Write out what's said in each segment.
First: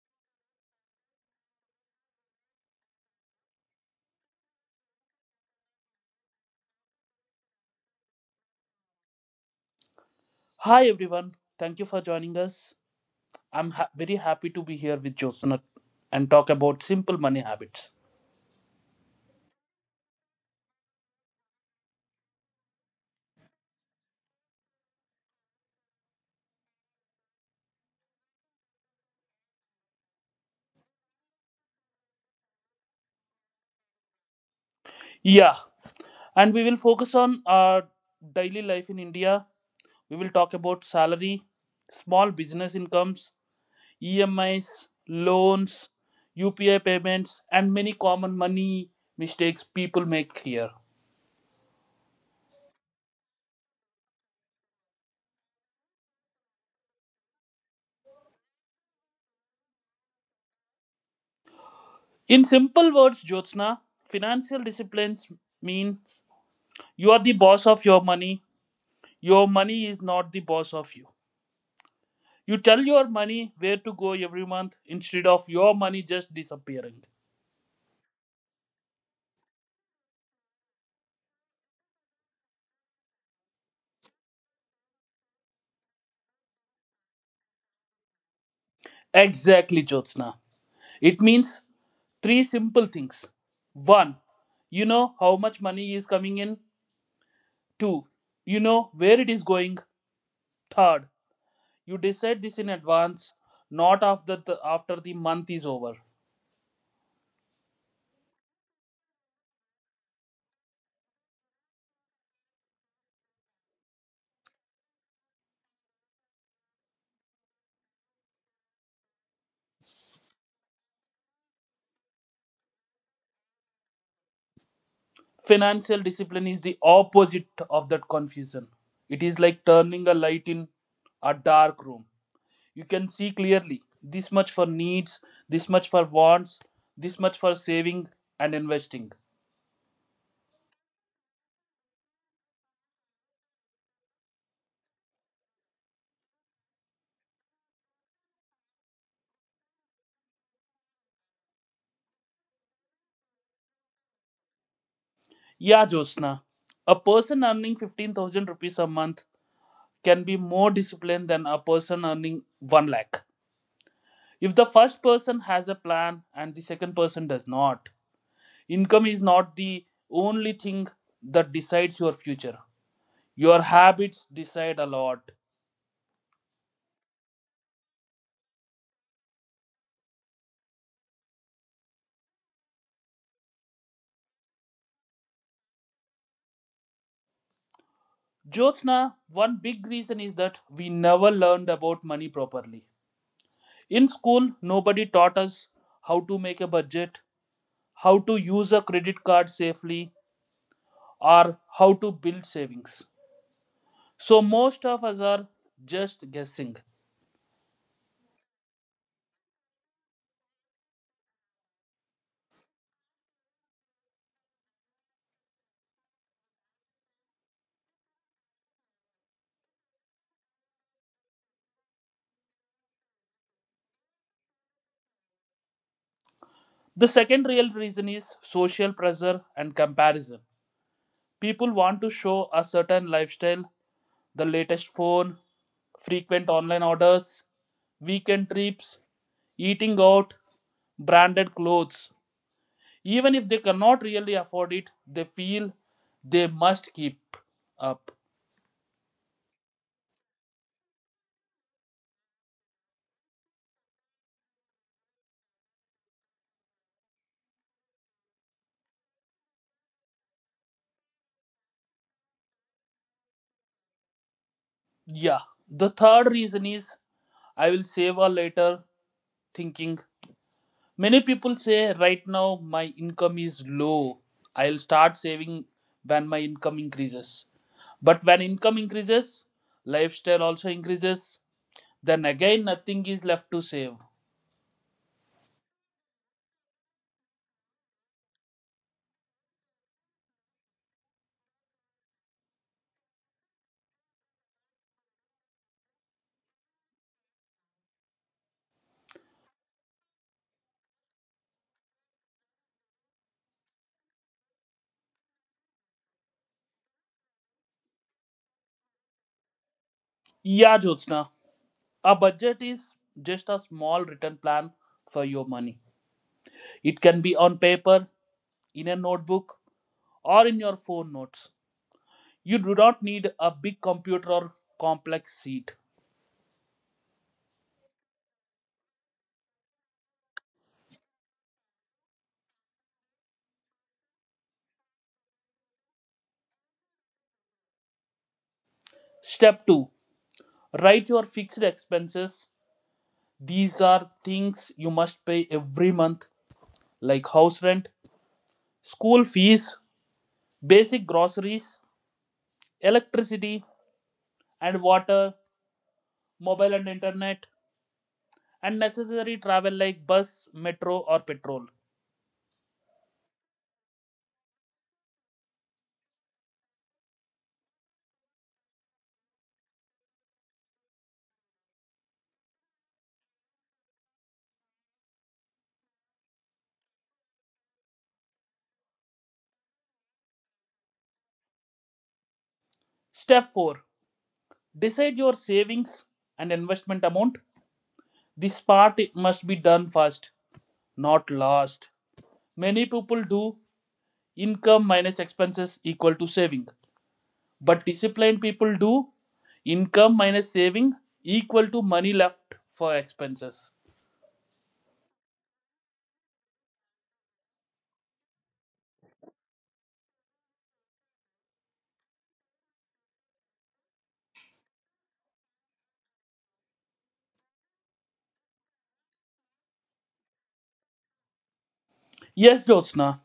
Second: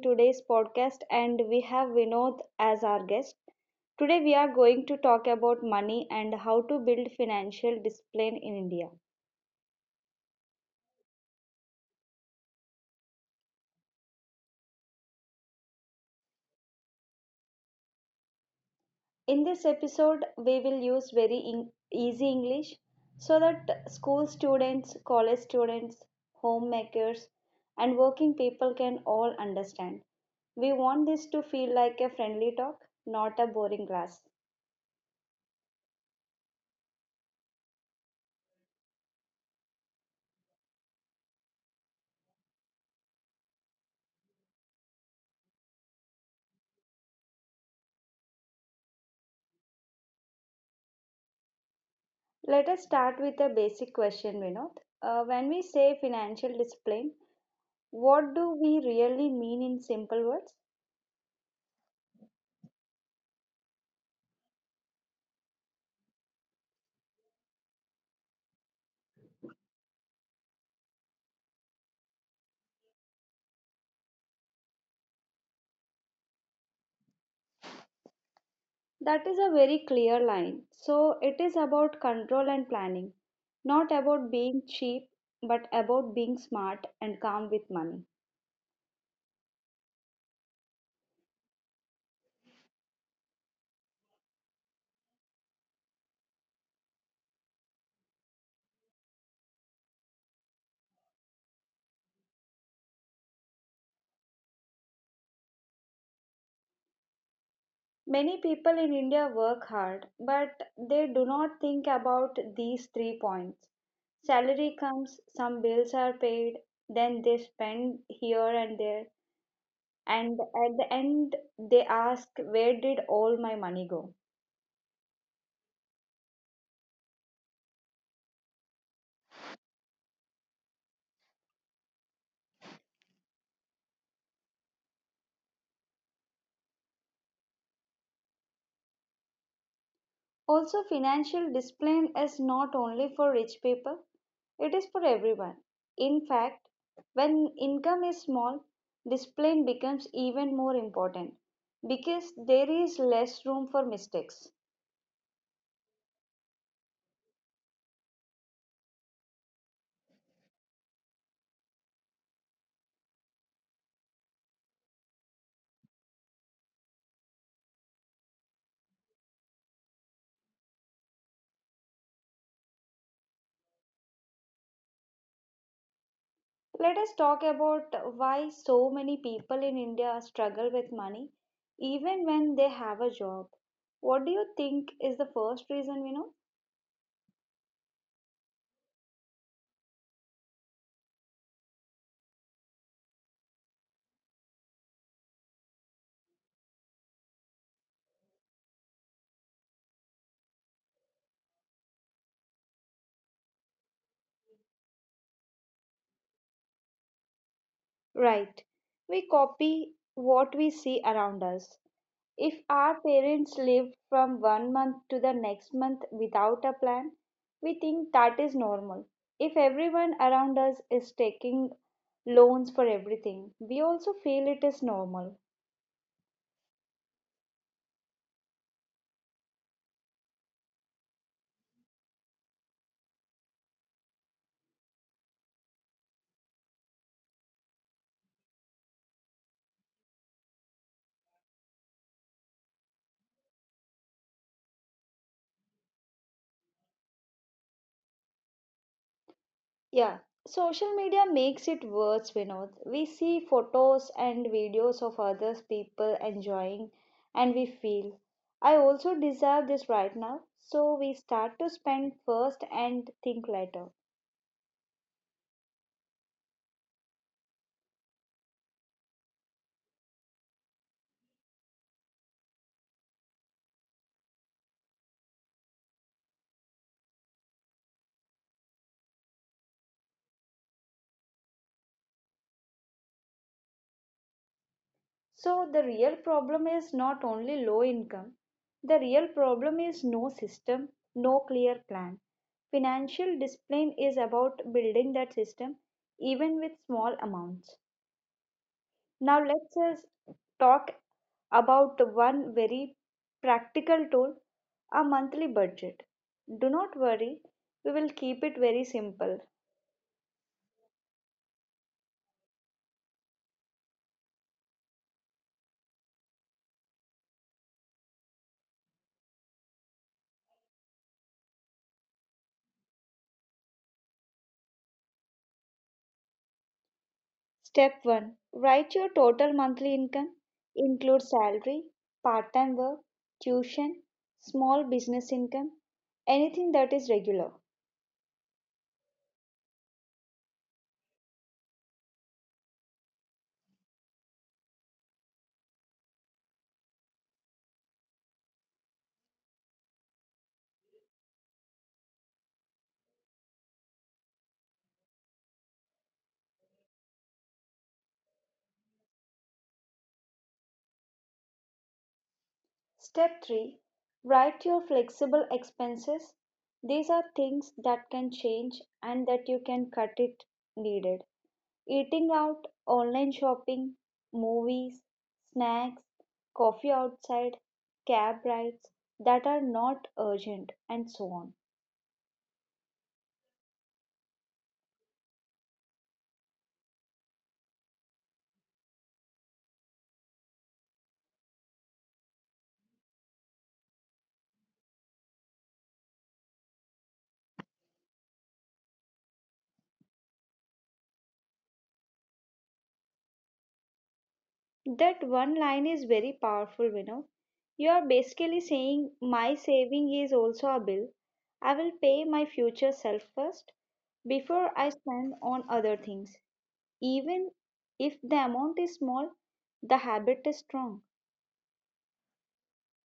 today's podcast, and we have Vinod as our guest. Today, we are going to talk about money and how to build financial discipline in India. Hi everyone, thank you for joining us. I'm very happy to be here with Josana and talk about simple money habits. In this episode, we will use easy English so that school students, college students, homemakers, and working people can all understand. We want this to feel like a friendly talk, not a boring class. Yeah, and we will focus on our daily life in India. We will talk about salary, small business incomes, EMIs, loans, UPI payments, and many common money mistakes people make here. Let us start with a basic question, Vinod. When we say financial discipline, what do we really mean in simple words? In simple words, Jyotsna, financial disciplines mean you are the boss of your money. Your money is not the boss of you. You tell your money where to go every month instead of your money just disappearing. That is a very clear line. So, it is about control and planning, not about being cheap, but about being smart and calm with money. Exactly, Jyotsna. It means three simple things. One, you know how much money is coming in. Two, you know where it is going. Third, you decide this in advance, not after the month is over. Many people in India work hard, but they do not think about these three points. Salary comes, some bills are paid, then they spend here and there, and at the end they ask, where did all my money go? Financial discipline is the opposite of that confusion. It is like turning a light in a dark room. You can see clearly, this much for needs, this much for wants, this much for saving and investing. Also, financial discipline is not only for rich people, it is for everyone. In fact, when income is small, discipline becomes even more important, because there is less room for mistakes. Yeah, Jyotsna, a person earning 15,000 rupees a month can be more disciplined than a person earning 1 lakh if the first person has a plan and the second person does not. Income is not the only thing that decides your future. Your habits decide a lot. Let us talk about why so many people in India struggle with money even when they have a job. What do you think is the first reason, Vinod? Jyotsna, one big reason is that we never learned about money properly. In school, nobody taught us how to make a budget, how to use a credit card safely, or how to build savings. So most of us are just guessing. Right. We copy what we see around us. If our parents live from one month to the next month without a plan, we think that is normal. If everyone around us is taking loans for everything, we also feel it is normal. The second real reason is social pressure and comparison. People want to show a certain lifestyle, the latest phone, frequent online orders, weekend trips, eating out, branded clothes. Even if they cannot really afford it, they feel they must keep up. Yeah, social media makes it worse, Vinod. We see photos and videos of other people enjoying, and we feel, I also deserve this right now. So we start to spend first and think later. Yeah. The third reason is "I will save or later" thinking. Many people say right now my income is low. I'll start saving when my income increases. But when income increases, lifestyle also increases. Then again, nothing is left to save. So the real problem is not only low income, the real problem is no system, no clear plan. Financial discipline is about building that system, even with small amounts. Now let's us talk about one very practical tool, a monthly budget. Do not worry, we will keep it very simple. Yeah, Jyotsna. A budget is just a small written plan for your money. It can be on paper, in a notebook, or in your phone notes. You do not need a big computer or complex sheet. Step 1, write your total monthly income. Include salary, part time work, tuition, small business income, anything that is regular. Step 2, write your fixed expenses. These are things you must pay every month, like house rent, school fees, basic groceries, electricity and water, mobile and internet, and necessary travel like bus, metro, or petrol. Step 3, write your flexible expenses. These are things that can change and that you can cut it needed. Eating out, online shopping, movies, snacks, coffee outside, cab rides that are not urgent, and so on. Step 4, decide your savings and investment amount. This part must be done first, not last. Many people do income minus expenses equal to saving, but disciplined people do income minus saving equal to money left for expenses. That one line is very powerful, you know. You are basically saying, my saving is also a bill. I will pay my future self first before I spend on other things. Even if the amount is small, the habit is strong. Yes, Jyotsna,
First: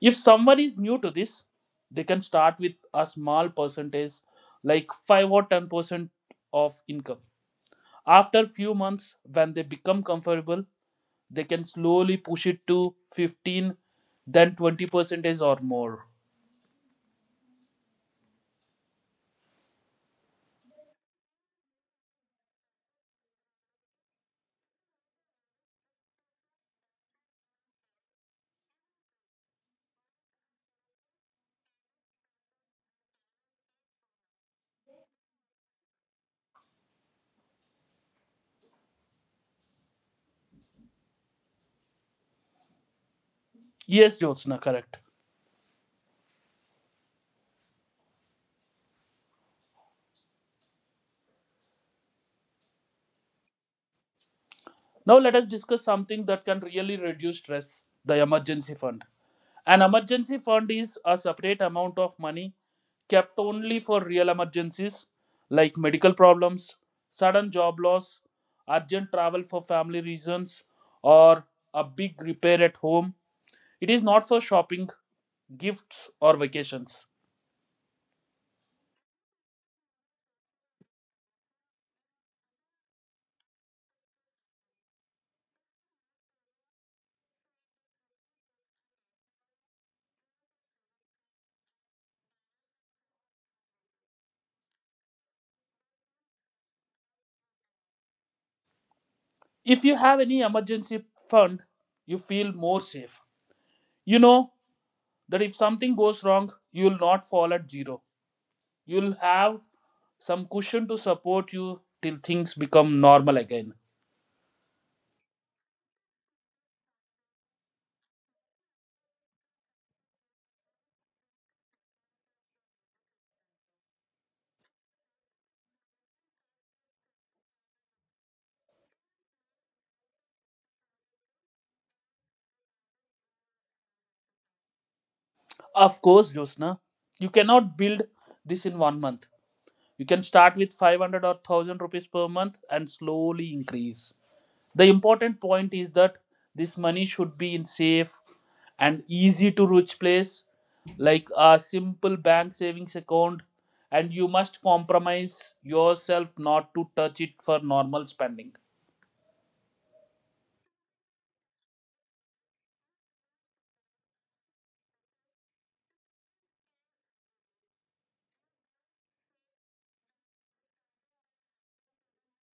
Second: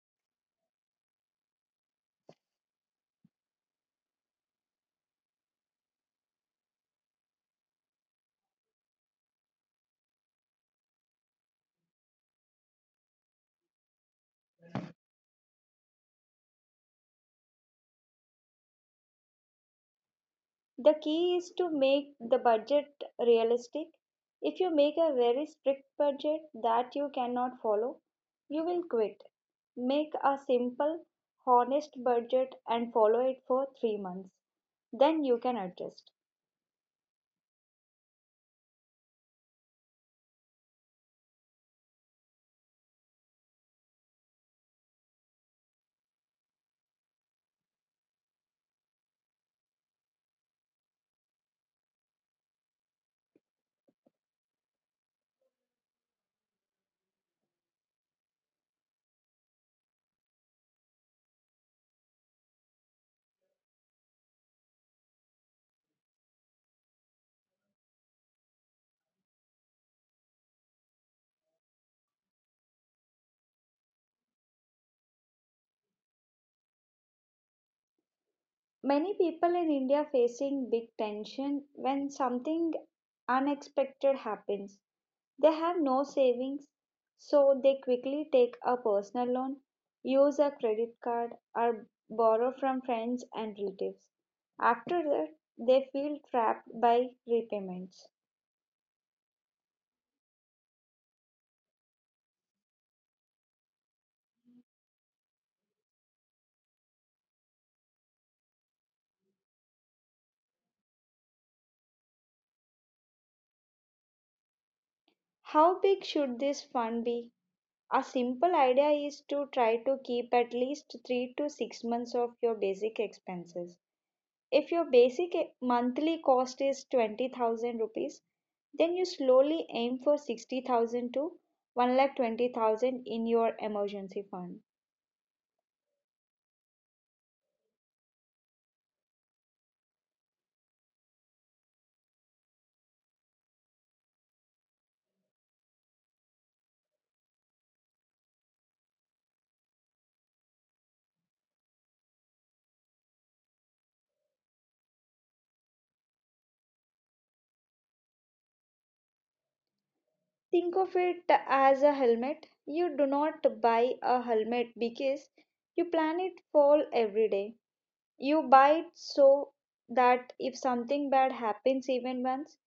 if someone is new to this, they can start with a small percentage like 5 or 10% of income. After few months, when they become comfortable, they can slowly push it to 15 then 20% is or more. The key is to make the budget realistic. If you make a very strict budget that you cannot follow, you will quit. Make a simple, honest budget and follow it for 3 months. Then you can adjust. Yes, jyotsna, correct. Now let us discuss something that can really reduce stress, the emergency fund. An emergency fund is a separate amount of money kept only for real emergencies like medical problems, sudden job loss, urgent travel for family reasons, or a big repair at home. It is not for shopping, gifts or vacations. Many people in India facing big tension when something unexpected happens. They have no savings, so they quickly take a personal loan, use a credit card, or borrow from friends and relatives. After that, they feel trapped by repayments. If you have any emergency fund, you feel more safe. You know that if something goes wrong, you will not fall at zero. You'll have some cushion to support you till things become normal again. How big should this fund be? A simple idea is to try to keep at least 3 to 6 months of your basic expenses. If your monthly cost is 20,000 rupees, then you slowly aim for 60,000 to 1,20,000 in your emergency fund. Of course, Josna, you cannot build this in one month. You can start with 500 or 1000 rupees per month and slowly increase. The important point is that this money should be in safe and easy to reach place like a simple bank savings account, and you must compromise yourself not to touch it for normal spending. Think of it as a helmet. You do not buy a helmet because you plan it fall every day. You buy it so that if something bad happens even once,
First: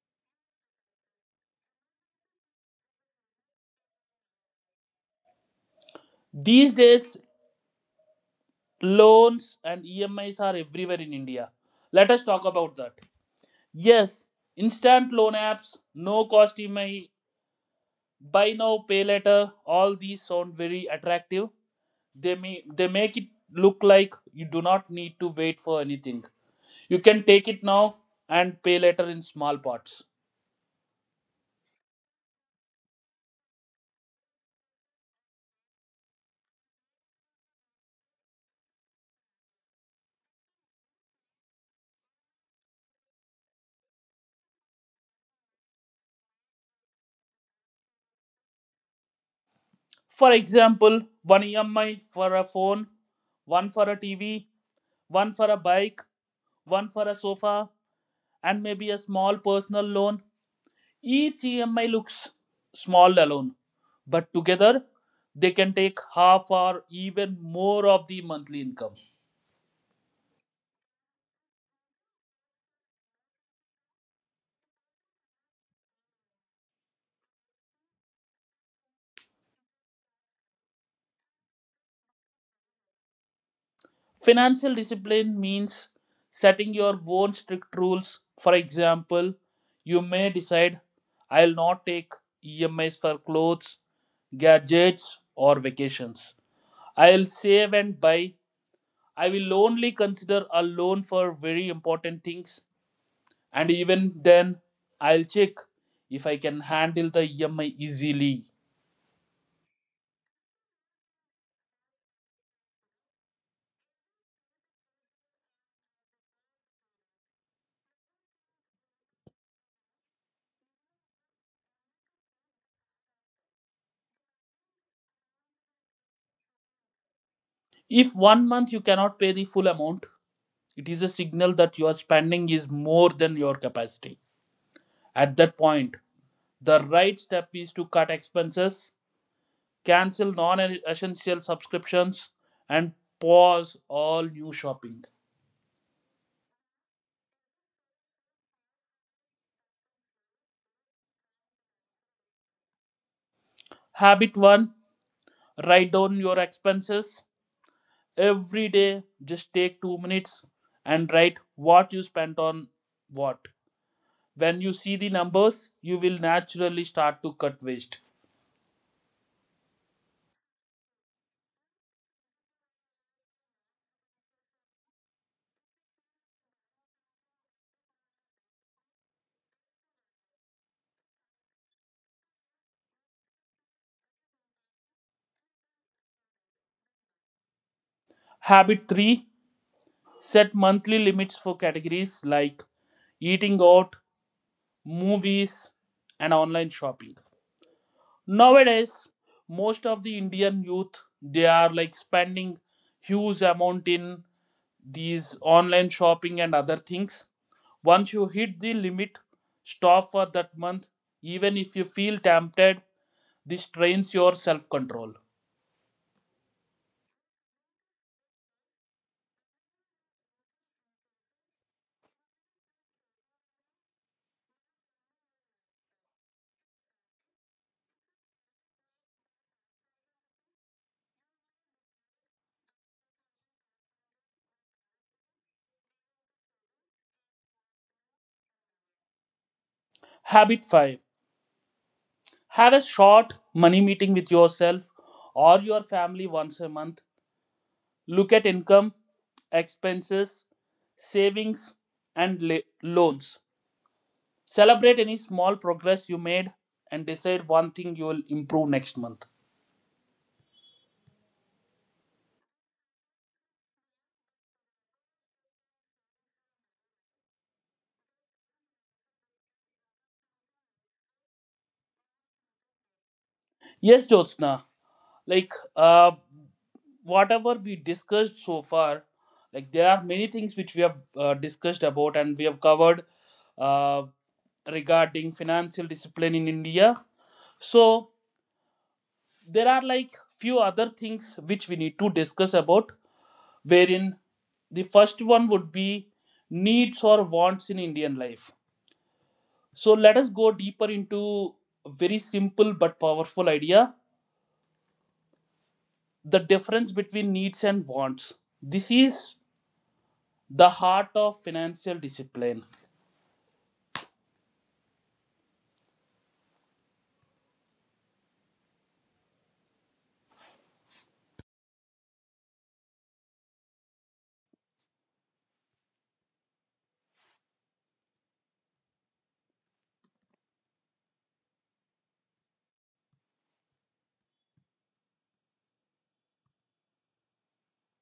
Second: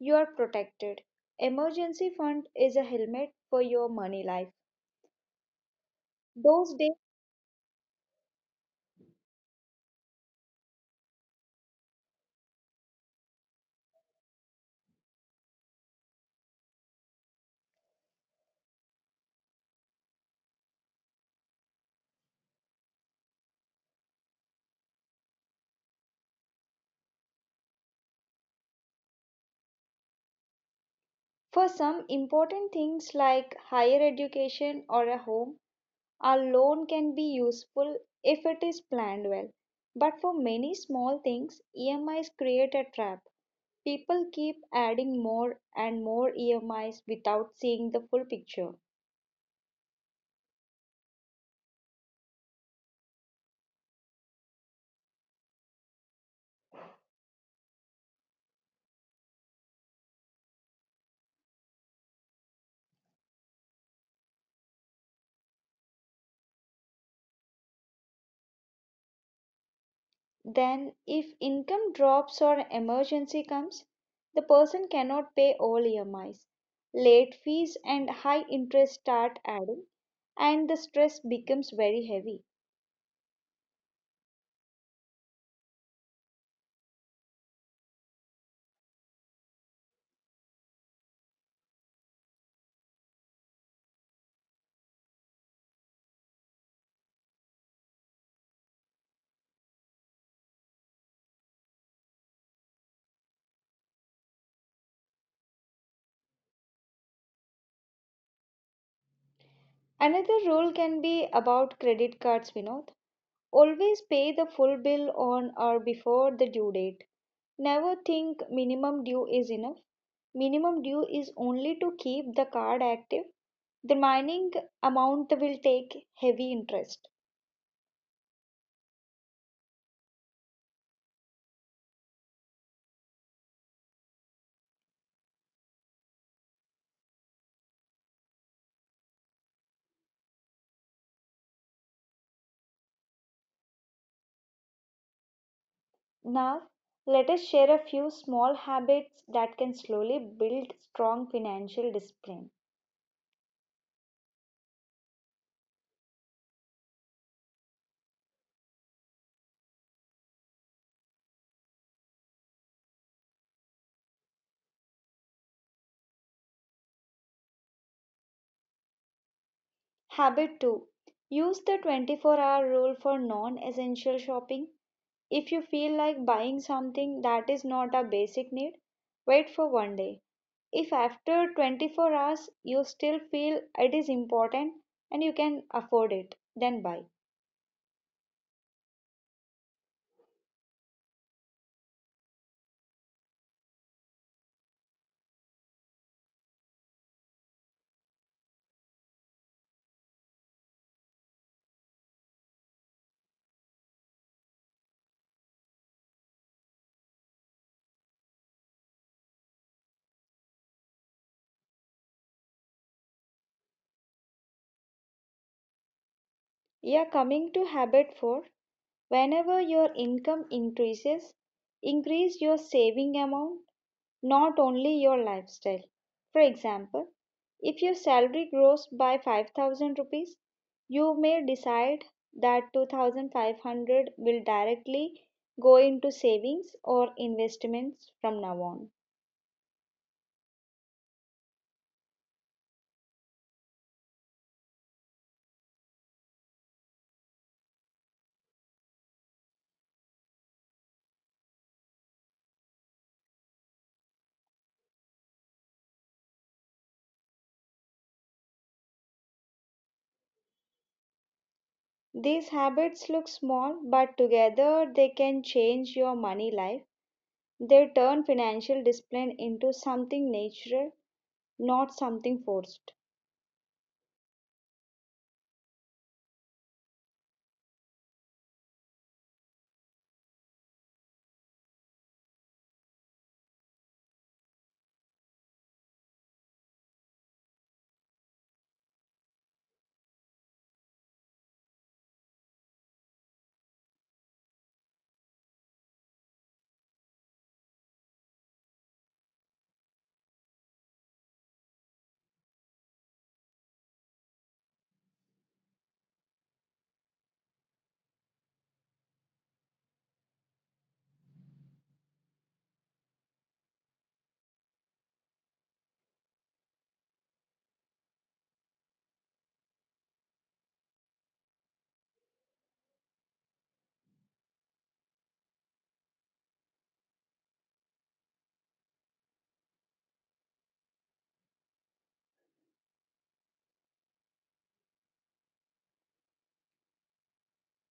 you are protected. Emergency fund is a helmet for your money life. These Those days. days loans and EMIs are everywhere in India. Let us talk about that. Yes, instant loan apps, no cost EMI, buy now, pay later, all these sound very attractive. They make it look like you do not need to wait for anything. You can take it now and pay later in small parts. For some, important things like higher education or a home, a loan can be useful if it is planned well. But for many small things, EMIs create a trap. People keep adding more and more EMIs without seeing the full picture. For example, one EMI for a phone, one for a TV, one for a bike, one for a sofa, and maybe a small personal loan. Each EMI looks small alone, but together they can take half or even more of the monthly income. Then, if income drops or emergency comes, the person cannot pay all EMIs. Late fees and high interest start adding, and the stress becomes very heavy. Financial discipline means setting your own strict rules. For example, you may decide, I'll not take EMIs for clothes, gadgets, or vacations. I'll save and buy. I will only consider a loan for very important things. And even then, I'll check if I can handle the EMI easily. Another rule can be about credit cards, Vinod. Always pay the full bill on or before the due date. Never think minimum due is enough. Minimum due is only to keep the card active. The remaining amount will take heavy interest. If one month you cannot pay the full amount, it is a signal that your spending is more than your capacity. At that point, the right step is to cut expenses, cancel non essential subscriptions, and pause all new shopping. Now, let us share a few small habits that can slowly build strong financial discipline. Habit 1, write down your expenses. Every day, just take 2 minutes and write what you spent on what. When you see the numbers, you will naturally start to cut waste. Habit 2, use the 24-hour rule for non essential shopping. If you feel like buying something that is not a basic need, wait for one day. If after 24 hours you still feel it is important and you can afford it, then buy. Habit 3, set monthly limits for categories like eating out, movies, and online shopping. Nowadays, most of the Indian youth they are like spending huge amount in these online shopping and other things. Once you hit the limit, stop for that month. Even if you feel tempted, this trains your self control. Yeah, coming to habit 4, whenever your income increases, increase your saving amount, not only your lifestyle. For example, if your salary grows by 5,000 rupees, you may decide that 2,500 will directly go into savings or investments from now on. Habit 5, have a short money meeting with yourself or your family once a month. Look at income, expenses, savings, and loans. Celebrate any small progress you made and decide one thing you will improve next month. These habits look small, but together they can change your money life. They turn financial discipline into something natural, not something forced. Yes, Jyotsna, like uh, whatever we discussed so far, like there are many things which we have discussed about and we have covered uh, regarding financial discipline in India. So there are like few other things which we need to discuss about, wherein the first one would be needs or wants in Indian life. So let us go deeper into a very simple but powerful idea, the difference between needs and wants. This is the heart of financial discipline.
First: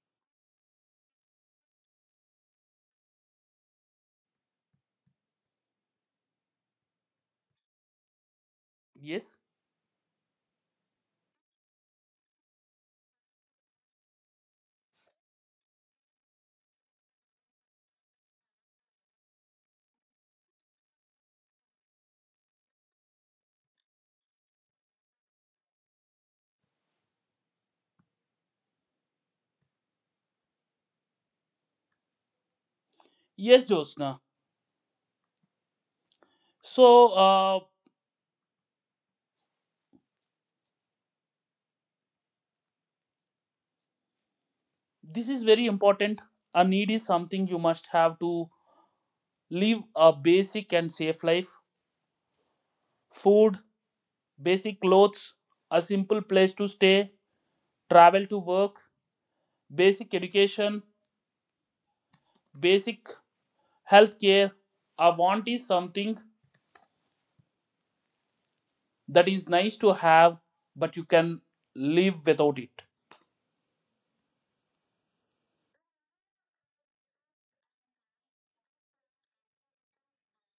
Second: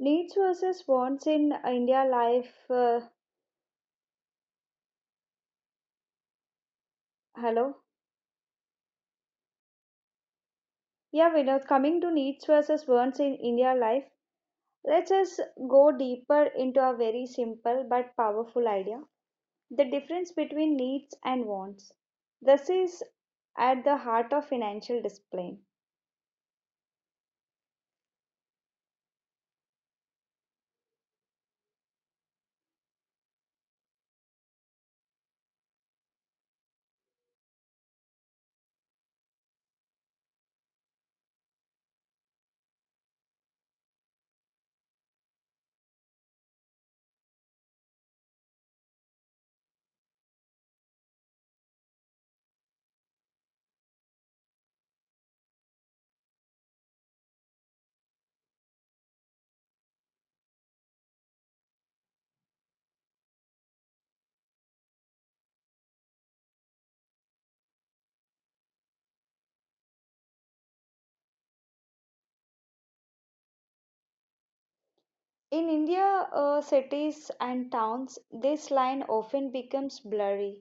Needs versus wants in India life. Hello? Yes, Yeah, Vinod, coming to needs versus wants in India life, let's just go deeper into a very simple but powerful idea, the difference between needs and wants. This is at the heart of financial discipline. yes, Josna. So uh, this is very important. A need is something you must have to live a basic and safe life. Food, basic clothes, a simple place to stay, travel to work, basic education, basic health care. A want is something that is nice to have, but you can live without it. In India, cities and towns, this line often becomes blurry.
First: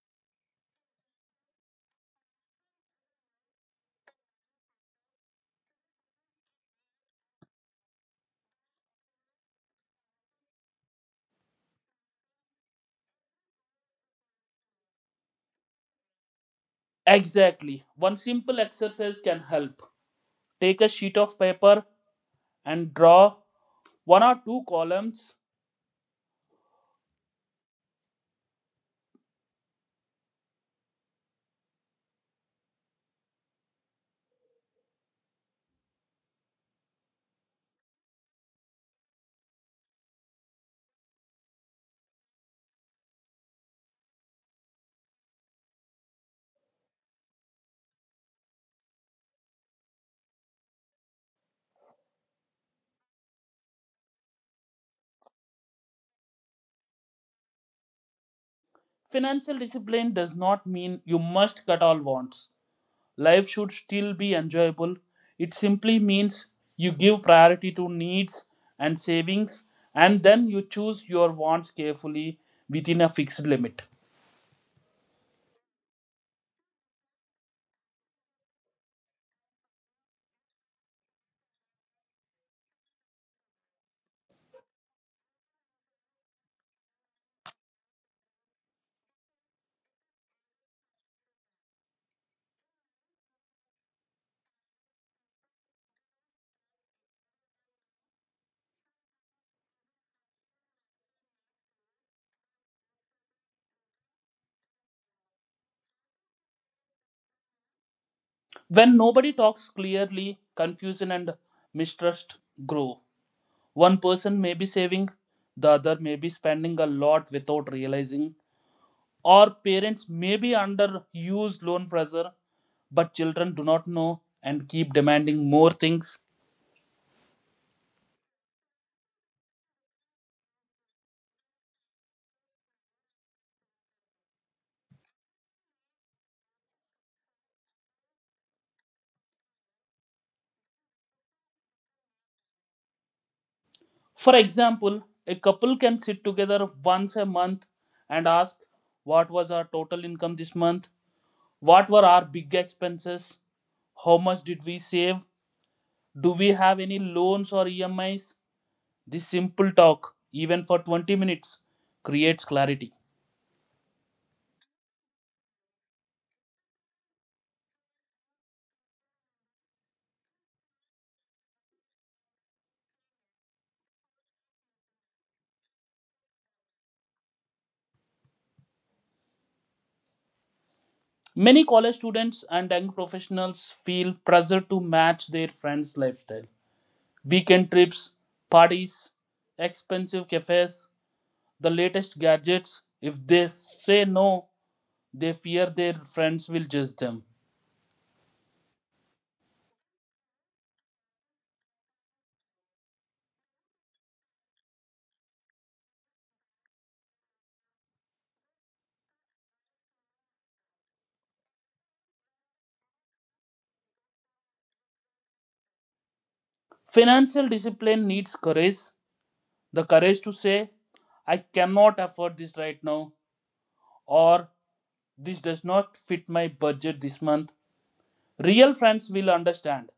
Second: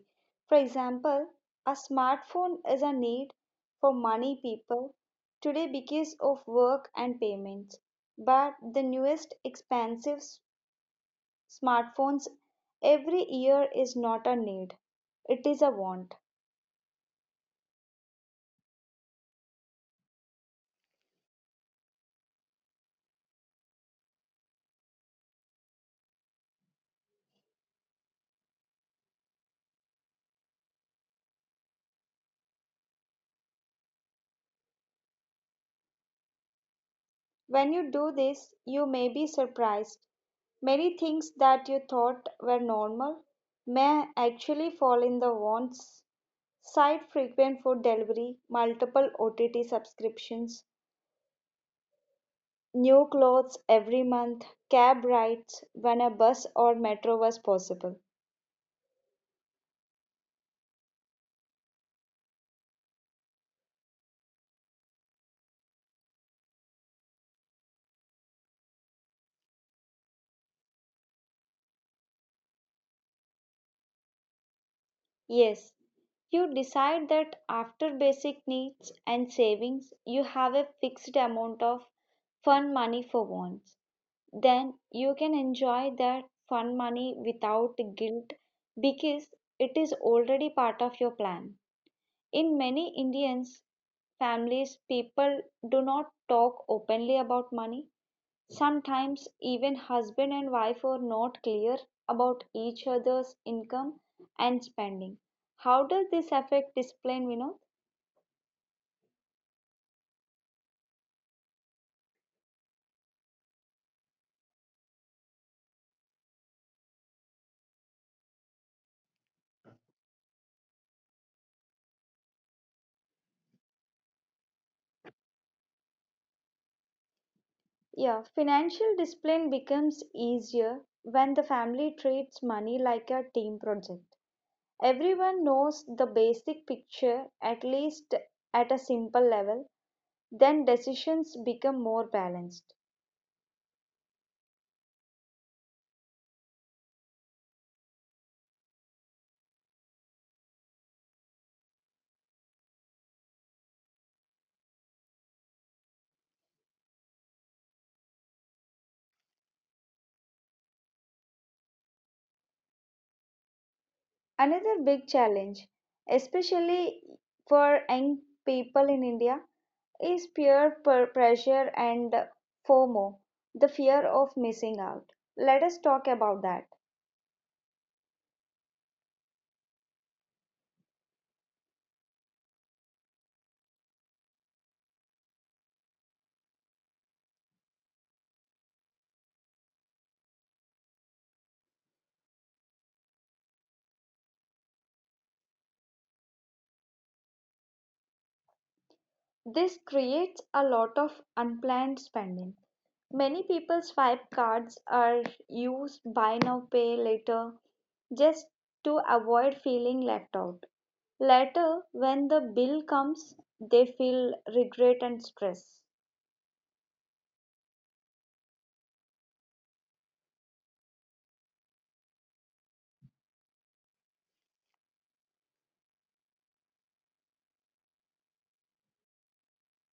For example, a smartphone is a need for money people today because of work and payments. But the newest smartphones every year is not a need, it is a want. Exactly. One simple exercise can help. Take a sheet of paper and draw one or two columns. When you do this, you may be surprised. Many things that you thought were normal may actually fall in the wants site, frequent food delivery, multiple OTT subscriptions, new clothes every month, cab rides when a bus or metro was possible. Financial discipline does not mean you must cut all wants. Life should still be enjoyable. It simply means you give priority to needs and savings, and then you choose your wants carefully within a fixed limit. Yes, you decide that after basic needs and savings, you have a fixed amount of fun money for wants. Then you can enjoy that fun money without guilt because it is already part of your plan. In many Indian families, people do not talk openly about money. Sometimes, even husband and wife are not clear about each other's income and spending. How does this affect discipline, Vinod? When nobody talks clearly, confusion and mistrust grow. One person may be saving, the other may be spending a lot without realizing, or parents may be under huge loan pressure, but children do not know and keep demanding more things. Yeah, financial discipline becomes easier when the family treats money like a team project. Everyone knows the basic picture at least at a simple level, then decisions become more balanced. For example, a couple can sit together once a month and ask, what was our total income this month? What were our big expenses? How much did we save? Do we have any loans or EMIs? This simple talk, even for 20 minutes, creates clarity. Another big challenge, especially for young people in India, is pressure and FOMO, the fear of missing out. Let us talk about that. Many college students and young professionals feel pressure to match their friends' lifestyle. Weekend trips, parties, expensive cafes, the latest gadgets. If they say no, they fear their friends will judge them. This creates a lot of unplanned spending. Many people's swipe cards are used buy now, pay later just to avoid feeling left out. Later, when the bill comes, they feel regret and stress. Financial discipline needs courage, the courage to say, I cannot afford this right now, or this does not fit my budget this month. Real friends will understand.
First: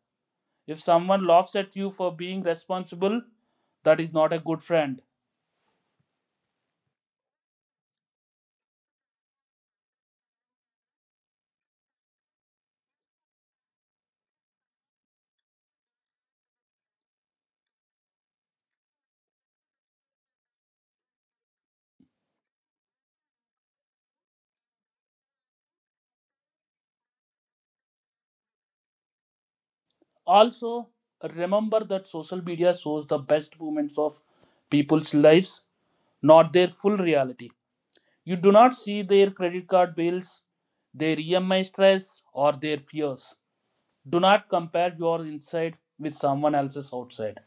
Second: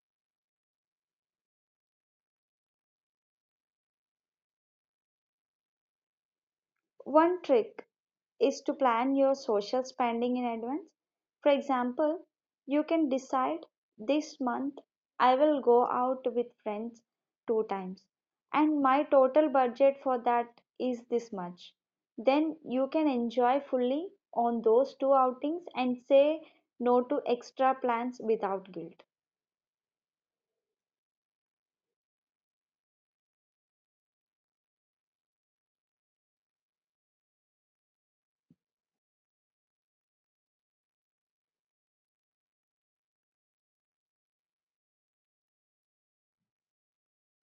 If someone laughs at you for being responsible, that is not a good friend. One trick is to plan your social spending in advance. For example, you can decide this month I will go out with friends two times and my total budget for that is this much. Then you can enjoy fully on those two outings and say no to extra plans without guilt. Also, remember that social media shows the best moments of people's lives, not their full reality. You do not see their credit card bills, their EMI stress, or their fears. Do not compare your inside with someone else's outside.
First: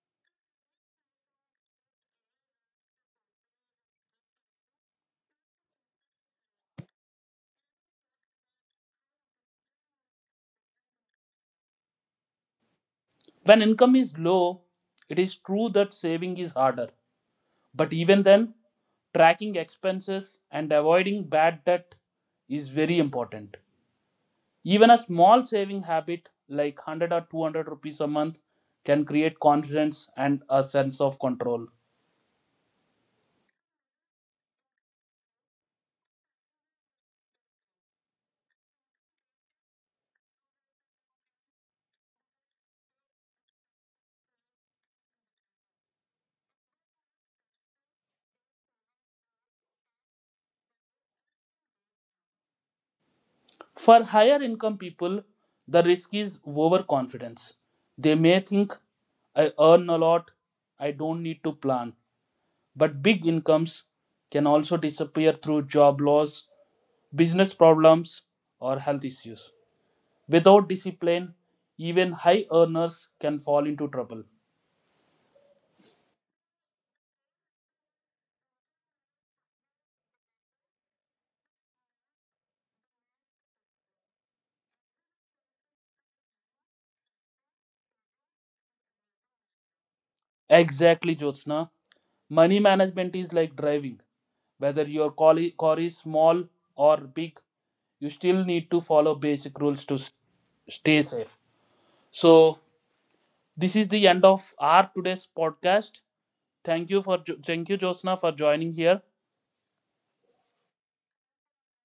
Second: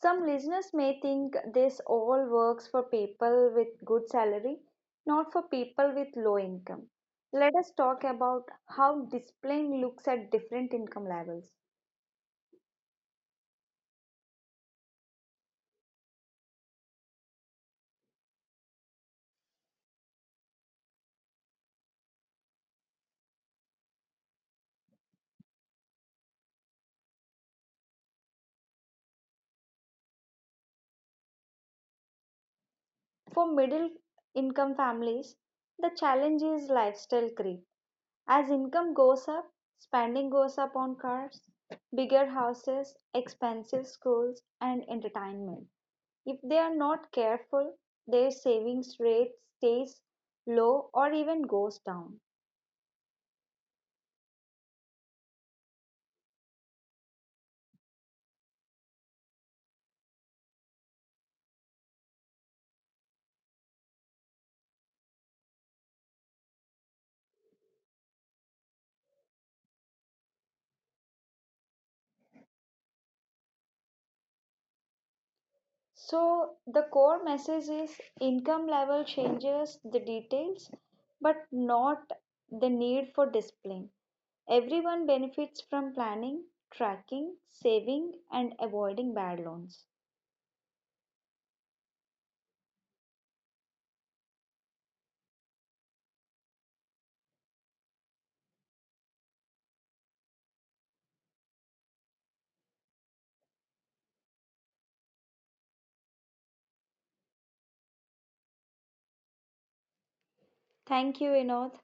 Some listeners may think this all works for people with good salary, not for people with low income. Let us talk about how displaying looks at different income levels. When income is low, it is true that saving is harder. But even then, tracking expenses and avoiding bad debt is very important. Even a small saving habit like 100 or 200 rupees a month can create confidence and a sense of control. For middle income families, the challenge is lifestyle creep. As income goes up, spending goes up on cars, bigger houses, expensive schools, and entertainment. If they are not careful, their savings rate stays low or even goes down. For higher income people, the risk is overconfidence. They may think, I earn a lot, I don't need to plan. But big incomes can also disappear through job loss, business problems, or health issues. Without discipline, even high earners can fall into trouble. So, the core message is income level changes the details, but not the need for discipline. Everyone benefits from planning, tracking, saving, and avoiding bad loans. Exactly, Jyotsna. Money management is like driving. Whether your car is small or big, you still need to follow basic rules to stay safe. So, this is the end of our today's podcast. Thank you, Jyotsna, for joining here. Thank you, Vinod.